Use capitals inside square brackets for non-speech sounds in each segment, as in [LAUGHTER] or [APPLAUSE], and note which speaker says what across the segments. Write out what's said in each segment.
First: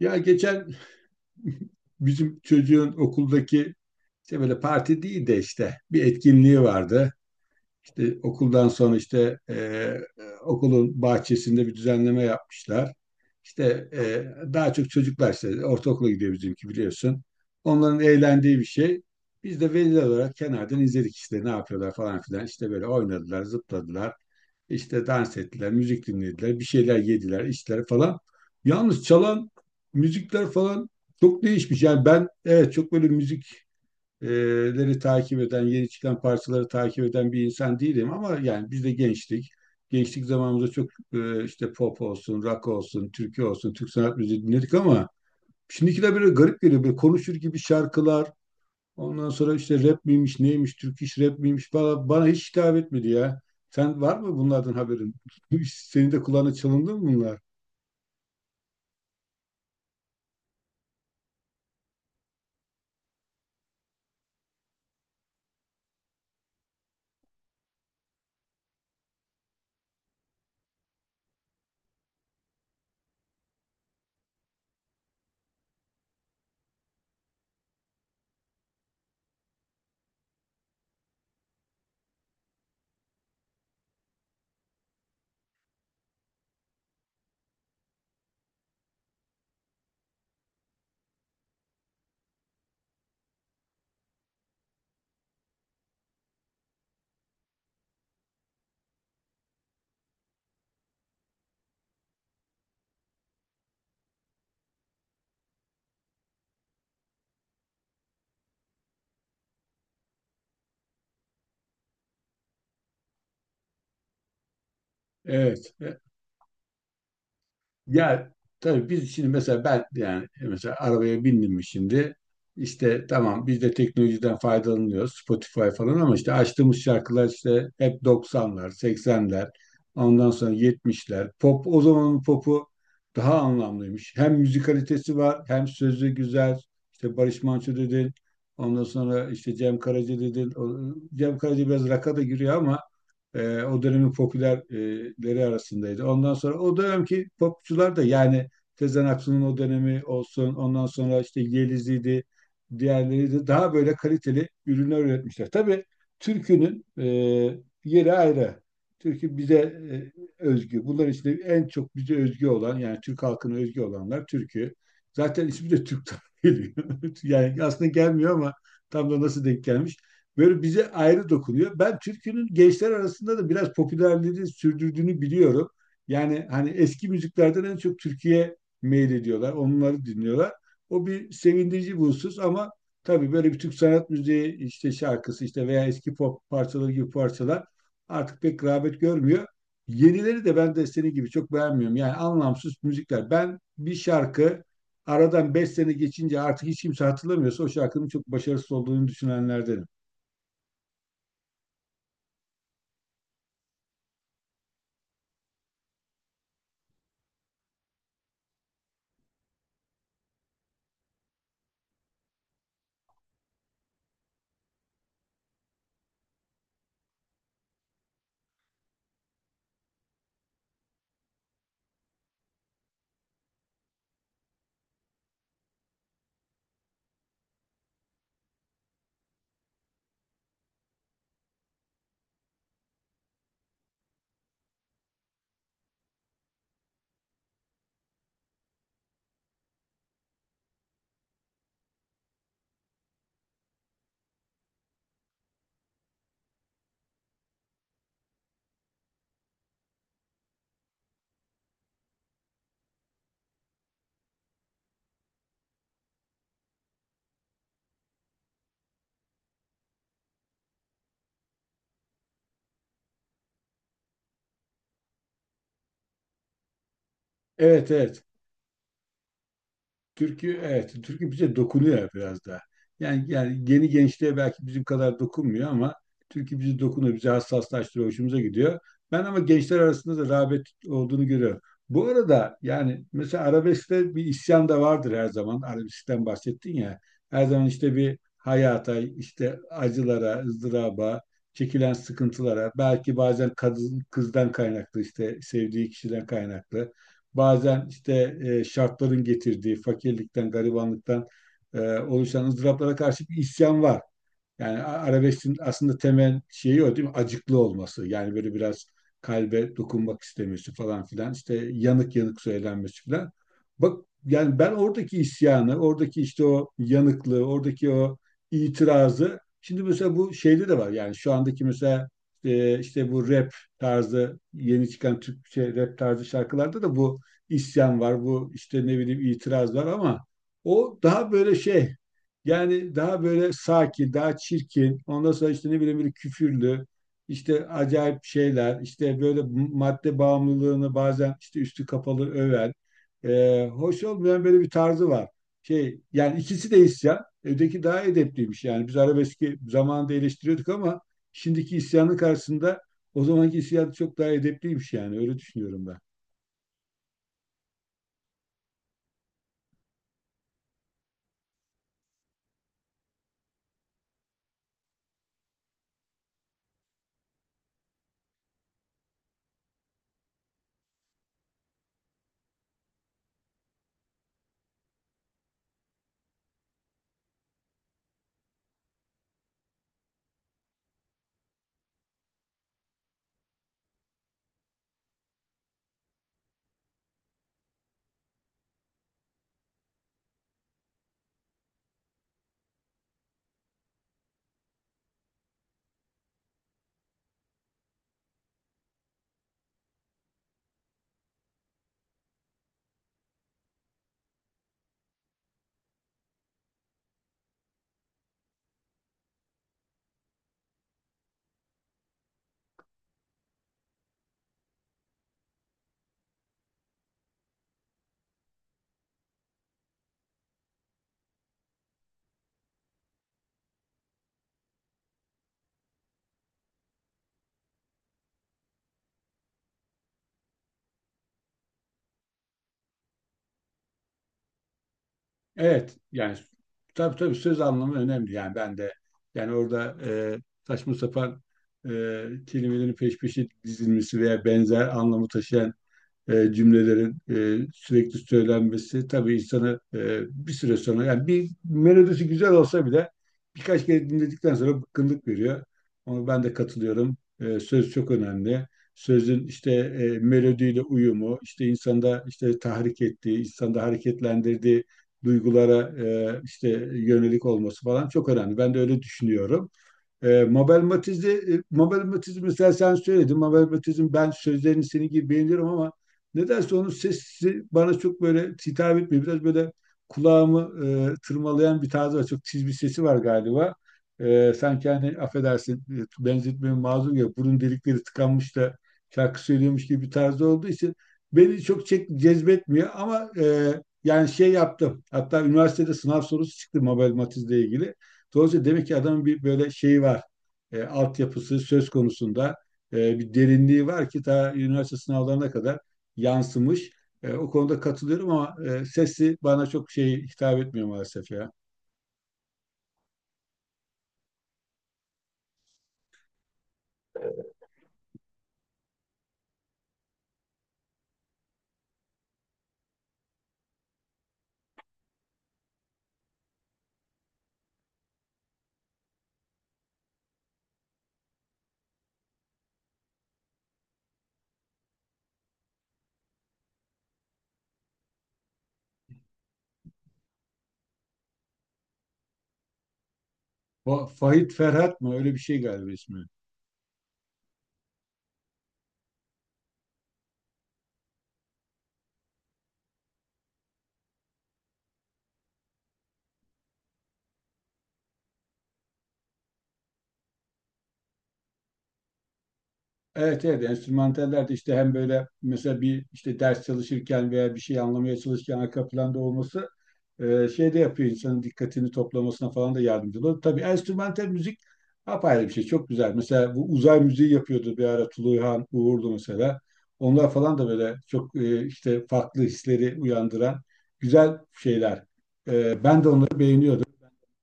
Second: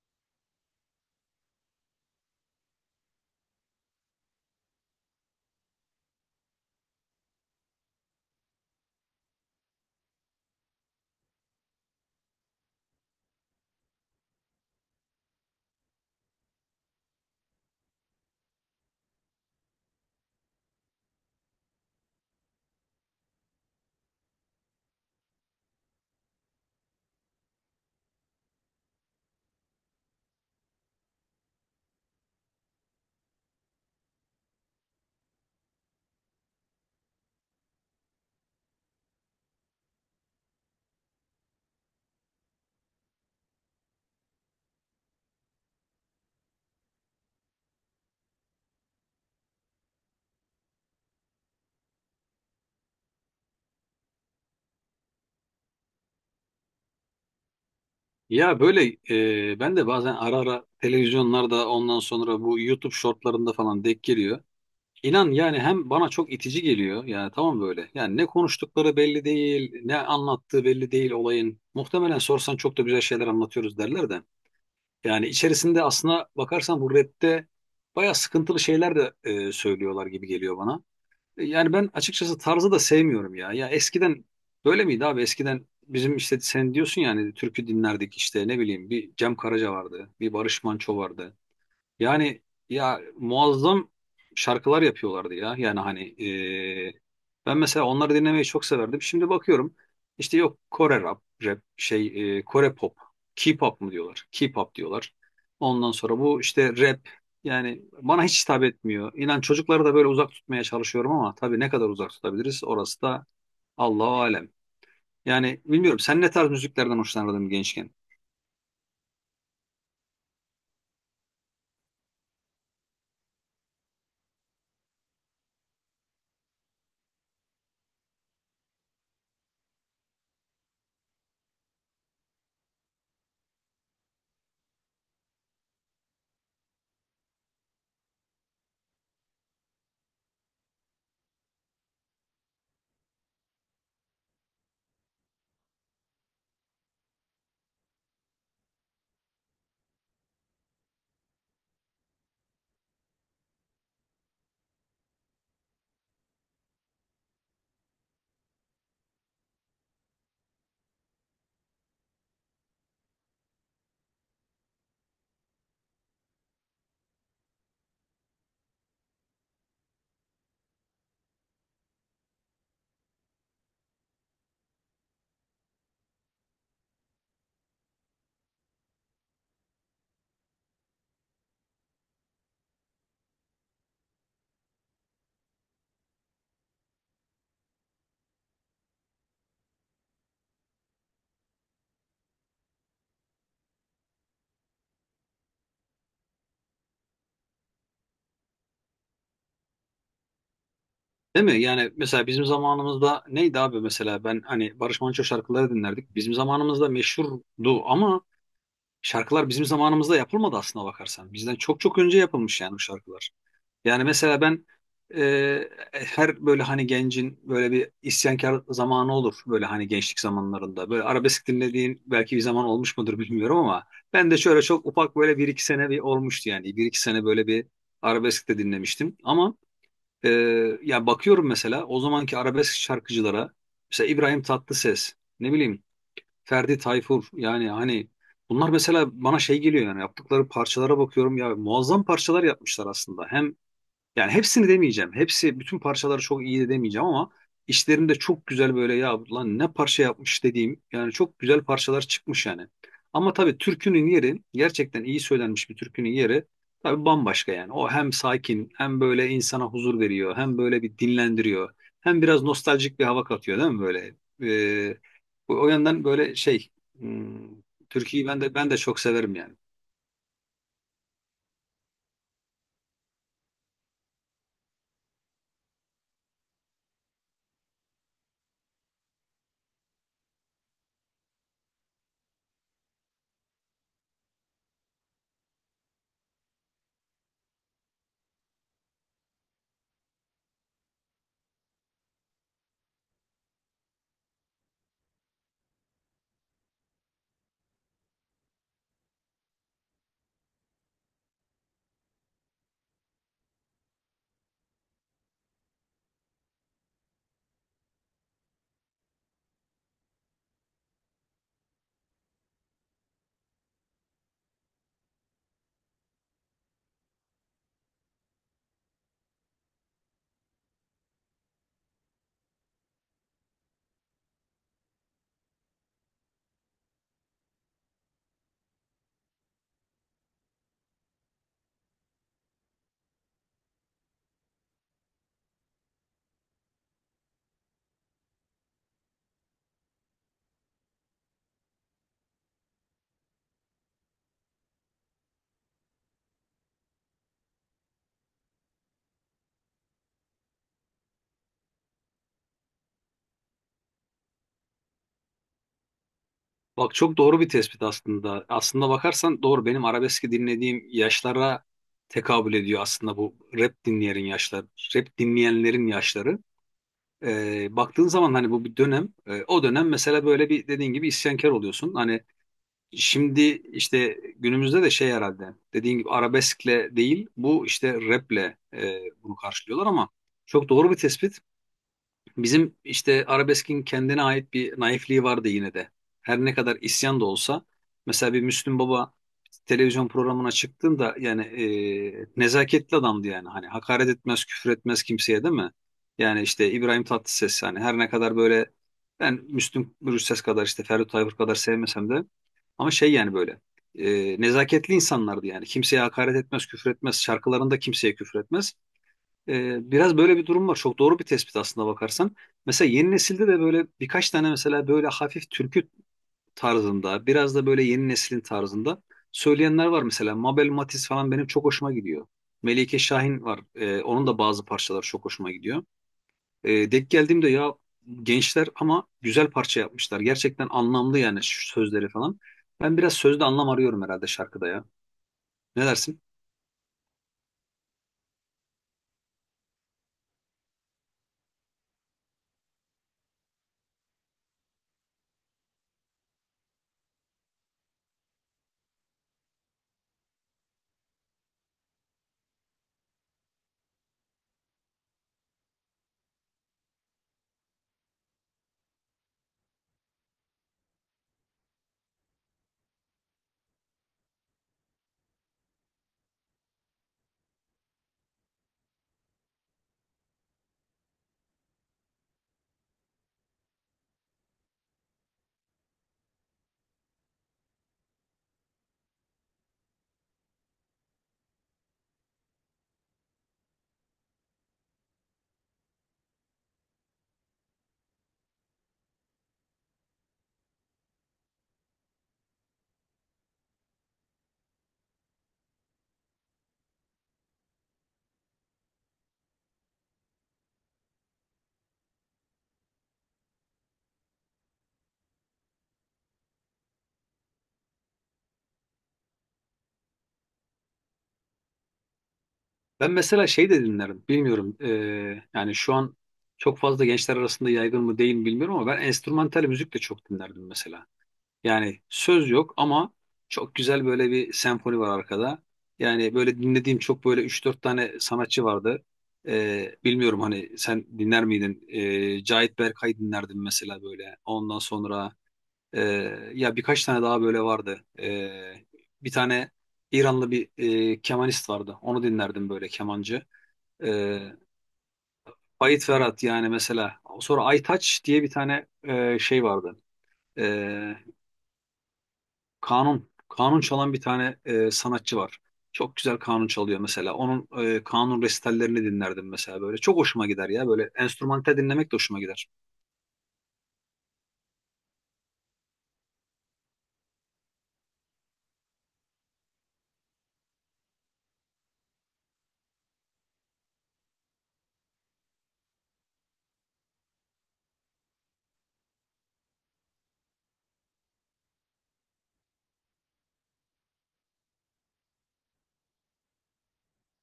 Speaker 1: Ya geçen [LAUGHS] bizim çocuğun okuldaki işte böyle parti değil de işte bir etkinliği vardı. İşte okuldan sonra işte okulun bahçesinde bir düzenleme yapmışlar. İşte e, daha çok çocuklar işte ortaokula gidiyor bizimki biliyorsun. Onların eğlendiği bir şey. Biz de veliler olarak kenardan izledik işte ne yapıyorlar falan filan. İşte böyle oynadılar, zıpladılar. İşte dans ettiler, müzik dinlediler, bir şeyler yediler, içtiler falan. Yalnız çalan müzikler falan çok değişmiş. Yani ben evet çok böyle müzik e, leri takip eden, yeni çıkan parçaları takip eden bir insan değilim ama yani biz de gençtik. Gençlik zamanımızda çok işte pop olsun, rock olsun, türkü olsun, Türk sanat müziği dinledik ama şimdikiler böyle garip geliyor. Böyle konuşur gibi şarkılar, ondan sonra işte rap miymiş, neymiş, Türk iş rap miymiş bana hiç hitap etmedi ya. Sen var mı bunlardan haberin? [LAUGHS] Senin de kulağına çalındı mı bunlar?
Speaker 2: Ya böyle ben de bazen ara ara televizyonlarda ondan sonra bu YouTube shortlarında falan denk geliyor. İnan yani hem bana çok itici geliyor yani tamam böyle. Yani ne konuştukları belli değil, ne anlattığı belli değil olayın. Muhtemelen sorsan çok da güzel şeyler anlatıyoruz derler de. Yani içerisinde aslına bakarsan bu rapte bayağı sıkıntılı şeyler de söylüyorlar gibi geliyor bana. Yani ben açıkçası tarzı da sevmiyorum ya. Ya eskiden böyle miydi abi? Eskiden bizim işte sen diyorsun yani türkü dinlerdik işte ne bileyim bir Cem Karaca vardı, bir Barış Manço vardı. Yani ya muazzam şarkılar yapıyorlardı ya. Yani hani e, ben mesela onları dinlemeyi çok severdim. Şimdi bakıyorum işte yok Kore rap, rap şey Kore pop, K-pop mu diyorlar? K-pop diyorlar. Ondan sonra bu işte rap yani bana hiç hitap etmiyor. İnan çocukları da böyle uzak tutmaya çalışıyorum ama tabii ne kadar uzak tutabiliriz orası da Allahu alem. Yani
Speaker 1: Evet.
Speaker 2: bilmiyorum sen ne tarz müziklerden hoşlanırdın gençken?
Speaker 1: Ya tabii biz şimdi mesela ben yani mesela arabaya bindim mi şimdi işte tamam biz de teknolojiden faydalanıyoruz Spotify falan ama işte açtığımız şarkılar işte hep 90'lar, 80'ler, ondan sonra 70'ler. Pop o zamanın popu daha anlamlıymış. Hem müzikalitesi var hem sözü güzel. İşte Barış Manço dedin. Ondan sonra işte Cem Karaca dedin. Cem Karaca biraz rock'a da giriyor ama o dönemin popülerleri arasındaydı. Ondan sonra o dönemki popçular da yani Tezen Aksu'nun o dönemi olsun, ondan sonra işte Yeliz'iydi, diğerleri de daha böyle kaliteli ürünler üretmişler. Tabii türkünün yeri ayrı. Türkü bize özgü. Bunların içinde en çok bize özgü olan yani Türk halkına özgü olanlar türkü. Zaten ismi de Türk'ten geliyor. [LAUGHS] Yani aslında gelmiyor ama tam da nasıl denk gelmiş böyle bize ayrı dokunuyor. Ben türkünün gençler arasında da biraz popülerliğini sürdürdüğünü biliyorum. Yani hani eski müziklerden en çok Türkiye meylediyorlar, onları dinliyorlar. O bir sevindirici bir husus ama tabii böyle bir Türk sanat müziği işte şarkısı işte veya eski pop parçaları gibi parçalar artık pek rağbet görmüyor. Yenileri de ben de senin gibi çok beğenmiyorum. Yani anlamsız müzikler. Ben bir şarkı aradan 5 sene geçince artık hiç kimse hatırlamıyorsa o şarkının çok başarısız olduğunu düşünenlerdenim.
Speaker 2: Değil mi? Yani mesela bizim zamanımızda neydi abi mesela ben hani Barış Manço şarkıları dinlerdik. Bizim zamanımızda meşhurdu ama şarkılar bizim zamanımızda yapılmadı aslına bakarsan. Bizden çok çok önce yapılmış yani bu şarkılar. Yani mesela ben her böyle hani gencin böyle bir isyankar zamanı olur böyle hani gençlik zamanlarında. Böyle arabesk dinlediğin belki bir zaman olmuş mudur bilmiyorum ama ben de şöyle çok ufak böyle bir iki sene bir olmuştu yani. Bir iki sene böyle bir arabesk de dinlemiştim ama ee, ya bakıyorum mesela o zamanki arabesk şarkıcılara mesela İbrahim Tatlıses ne bileyim Ferdi Tayfur yani hani bunlar mesela bana şey geliyor yani yaptıkları parçalara bakıyorum ya muazzam parçalar yapmışlar aslında hem yani hepsini demeyeceğim. Hepsi bütün parçaları çok iyi de demeyeceğim ama işlerinde çok güzel böyle ya lan ne parça yapmış dediğim yani çok güzel parçalar çıkmış yani. Ama tabii türkünün yeri gerçekten iyi söylenmiş bir türkünün yeri tabii bambaşka yani. O hem sakin hem böyle insana huzur veriyor hem böyle bir dinlendiriyor hem biraz nostaljik bir hava katıyor değil mi böyle? Ee, o yandan böyle şey hmm,
Speaker 1: Evet, evet.
Speaker 2: türküyü ben de çok severim yani.
Speaker 1: Türkü evet türkü bize dokunuyor biraz daha. Yani yeni gençliğe belki bizim kadar dokunmuyor ama türkü bizi dokunuyor, bizi hassaslaştırıyor, hoşumuza gidiyor. Ben ama gençler arasında da rağbet olduğunu görüyorum. Bu arada yani mesela arabeskte bir isyan da vardır her zaman. Arabeskten bahsettin ya. Her zaman işte bir hayata, işte acılara, ızdıraba, çekilen sıkıntılara, belki bazen kadın, kızdan kaynaklı işte sevdiği kişiden kaynaklı bazen işte şartların getirdiği fakirlikten, garibanlıktan oluşan ızdıraplara karşı bir isyan var. Yani arabesk'in aslında temel şeyi o değil mi? Acıklı olması. Yani böyle biraz kalbe dokunmak istemesi falan filan. İşte yanık yanık söylenmesi filan. Bak yani ben oradaki isyanı, oradaki işte o yanıklığı, oradaki o itirazı şimdi mesela bu şeyde de var. Yani şu andaki mesela işte bu rap tarzı yeni çıkan Türkçe rap tarzı şarkılarda da bu isyan var. Bu işte ne bileyim itiraz var ama o daha böyle şey yani daha böyle sakin, daha çirkin. Ondan sonra işte ne bileyim böyle küfürlü, işte acayip şeyler, işte böyle madde bağımlılığını bazen işte üstü kapalı öven, hoş olmayan böyle bir tarzı var. Şey, yani ikisi de isyan. Öteki daha edepliymiş yani. Biz arabeski zamanında eleştiriyorduk ama şimdiki isyanın karşısında o zamanki isyan çok daha edepliymiş yani. Öyle düşünüyorum ben.
Speaker 2: Bak çok doğru bir tespit aslında. Aslında bakarsan doğru benim arabeski dinlediğim yaşlara tekabül ediyor aslında bu rap dinleyenlerin yaşları, rap dinleyenlerin yaşları. Baktığın zaman hani bu bir dönem, o dönem mesela böyle bir dediğin gibi isyankar oluyorsun. Hani şimdi işte günümüzde de şey herhalde dediğin gibi arabeskle değil bu işte raple bunu karşılıyorlar ama çok doğru bir tespit. Bizim işte arabeskin kendine ait bir naifliği vardı yine de. Her ne kadar isyan da olsa mesela bir Müslüm Baba televizyon programına çıktığında yani nezaketli adamdı yani. Hani hakaret etmez, küfür etmez kimseye değil mi? Yani işte İbrahim Tatlıses yani her ne kadar böyle ben Müslüm Gürses kadar işte Ferdi Tayfur kadar sevmesem de ama şey yani böyle nezaketli insanlardı yani. Kimseye hakaret etmez, küfür etmez. Şarkılarında kimseye küfür etmez. Biraz böyle bir durum var. Çok doğru bir tespit aslında bakarsan. Mesela yeni nesilde de böyle birkaç tane mesela böyle hafif türkü tarzında, biraz da böyle yeni neslin tarzında söyleyenler var mesela. Mabel Matiz falan benim çok hoşuma gidiyor. Melike Şahin var. Onun da bazı parçaları çok hoşuma gidiyor. Denk geldiğimde ya gençler ama güzel parça yapmışlar. Gerçekten anlamlı yani şu sözleri falan. Ben biraz sözde anlam arıyorum herhalde şarkıda ya. Ne
Speaker 1: Evet
Speaker 2: dersin?
Speaker 1: yani tabii söz anlamı önemli. Yani ben de yani orada saçma sapan e, kelimelerin peş peşe dizilmesi veya benzer anlamı taşıyan cümlelerin sürekli söylenmesi tabii insanı bir süre sonra yani bir melodisi güzel olsa bile birkaç kere dinledikten sonra bıkkınlık veriyor. Ama ben de katılıyorum. Söz çok önemli. Sözün işte melodiyle uyumu, işte insanda işte tahrik ettiği, insanda hareketlendirdiği duygulara işte yönelik olması falan çok önemli. Ben de öyle düşünüyorum. Mabel Matiz'i mesela sen söyledin. Mabel Matiz'in ben sözlerini senin gibi beğeniyorum ama nedense onun sesi bana çok böyle hitap etmiyor. Biraz böyle kulağımı tırmalayan bir tarzı var. Çok tiz bir sesi var galiba. Sanki hani affedersin benzetmeye mazur ya burun delikleri tıkanmış da şarkı söylüyormuş gibi bir tarzı olduğu için beni cezbetmiyor ama yani şey yaptım. Hatta üniversitede sınav sorusu çıktı Mabel Matiz'le ilgili. Dolayısıyla demek ki adamın bir böyle şeyi var. Altyapısı söz konusunda bir derinliği var ki ta üniversite sınavlarına kadar yansımış. O konuda katılıyorum ama sesi bana çok şey hitap etmiyor maalesef ya.
Speaker 2: Ben mesela şey de dinlerim. Bilmiyorum. Yani şu an çok fazla gençler arasında yaygın mı değil mi bilmiyorum ama ben enstrümantal müzik de çok dinlerdim mesela. Yani söz yok ama çok güzel böyle bir senfoni var arkada. Yani böyle dinlediğim çok böyle üç dört tane sanatçı vardı. Bilmiyorum hani sen dinler miydin? Cahit Berkay dinlerdim mesela böyle. Ondan sonra ya birkaç tane daha böyle vardı. Bir tane İranlı bir kemanist vardı. Onu dinlerdim böyle kemancı.
Speaker 1: O
Speaker 2: E,
Speaker 1: Fahit Ferhat mı? Öyle bir şey galiba
Speaker 2: Ait
Speaker 1: ismi.
Speaker 2: Ferhat yani mesela. Sonra Aytaç diye bir tane şey vardı. E, kanun. Kanun çalan bir tane sanatçı var. Çok güzel kanun çalıyor mesela. Onun kanun resitallerini dinlerdim mesela böyle. Çok hoşuma gider ya. Böyle enstrümantal dinlemek de hoşuma gider.
Speaker 1: Evet, evet, enstrümantaller de işte hem böyle mesela bir işte ders çalışırken veya bir şey anlamaya çalışırken arka planda olması şey de yapıyor insanın dikkatini toplamasına falan da yardımcı oluyor. Tabii enstrümantal müzik apayrı bir şey çok güzel. Mesela bu uzay müziği yapıyordu bir ara Tuluyhan Uğurlu mesela. Onlar falan da böyle çok işte farklı hisleri uyandıran güzel şeyler. Ben de onları beğeniyordum,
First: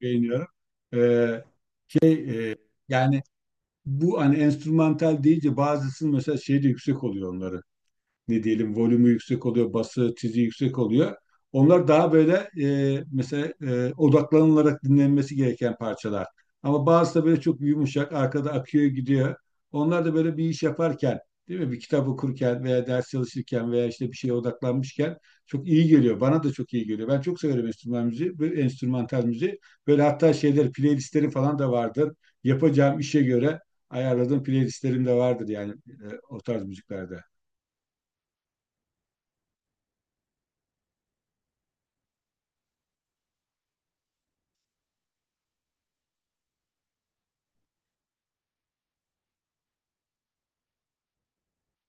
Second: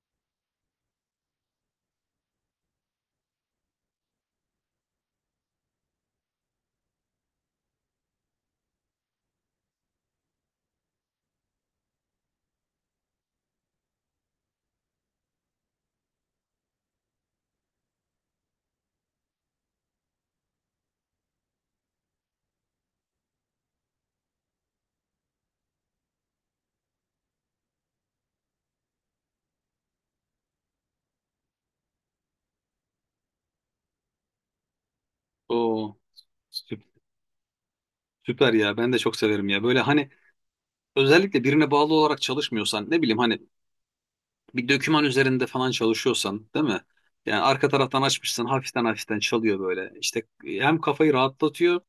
Speaker 1: beğeniyorum. E, şey e, yani bu hani enstrümantal deyince bazısının mesela şeyi de yüksek oluyor onların ne diyelim volümü yüksek oluyor, bası, tizi yüksek oluyor. Onlar daha böyle mesela odaklanılarak dinlenmesi gereken parçalar. Ama bazısı da böyle çok yumuşak, arkada akıyor gidiyor. Onlar da böyle bir iş yaparken, değil mi? Bir kitap okurken veya ders çalışırken veya işte bir şeye odaklanmışken çok iyi geliyor. Bana da çok iyi geliyor. Ben çok severim enstrüman müziği, böyle enstrümantal müziği. Böyle hatta şeyler, playlistlerim falan da vardır. Yapacağım işe göre ayarladığım playlistlerim de vardır yani
Speaker 2: Oo,
Speaker 1: o tarz
Speaker 2: sü-
Speaker 1: müziklerde.
Speaker 2: süper ya. Ben de çok severim ya. Böyle hani özellikle birine bağlı olarak çalışmıyorsan ne bileyim hani bir döküman üzerinde falan çalışıyorsan değil mi? Yani arka taraftan açmışsın hafiften hafiften çalıyor böyle. İşte hem kafayı rahatlatıyor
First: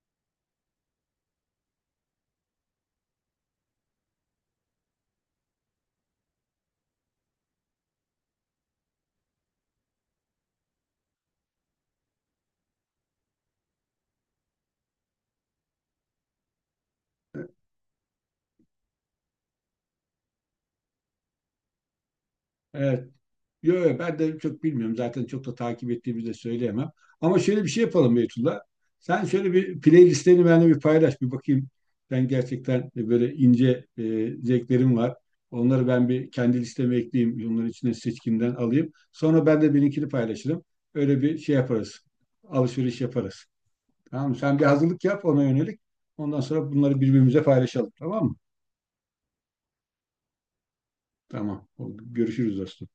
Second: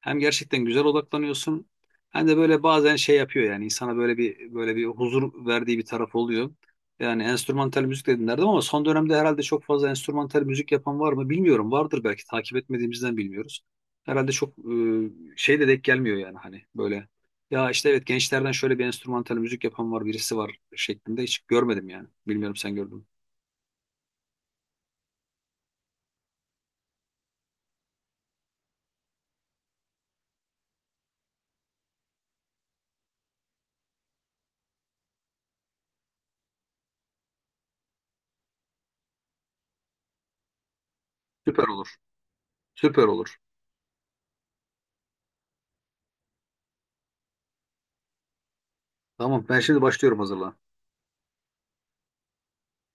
Speaker 2: hem gerçekten güzel odaklanıyorsun. Hem de böyle bazen şey yapıyor yani insana böyle bir huzur verdiği bir taraf oluyor. Yani enstrümantal müzik dedin derdim ama son dönemde herhalde çok fazla enstrümantal müzik yapan var mı bilmiyorum. Vardır belki takip etmediğimizden bilmiyoruz. Herhalde çok şey de denk gelmiyor yani hani böyle ya işte evet gençlerden şöyle bir enstrümantal müzik yapan var birisi var şeklinde hiç görmedim yani. Bilmiyorum sen gördün
Speaker 1: Evet.
Speaker 2: mü?
Speaker 1: Yo, yo, ben de çok bilmiyorum. Zaten çok da takip ettiğimi de söyleyemem. Ama şöyle bir şey yapalım Beytullah. Sen şöyle bir playlistlerini benimle bir paylaş. Bir bakayım. Ben gerçekten böyle ince zevklerim var. Onları ben bir kendi listeme ekleyeyim. Onların içine seçkimden alayım. Sonra ben de benimkini paylaşırım. Öyle bir şey
Speaker 2: Süper olur.
Speaker 1: yaparız. Alışveriş
Speaker 2: Süper
Speaker 1: yaparız.
Speaker 2: olur.
Speaker 1: Tamam mı? Sen bir hazırlık yap ona yönelik. Ondan sonra bunları birbirimize paylaşalım. Tamam mı?
Speaker 2: Tamam ben şimdi başlıyorum hazırlan.
Speaker 1: Tamam. Oldu. Görüşürüz dostum.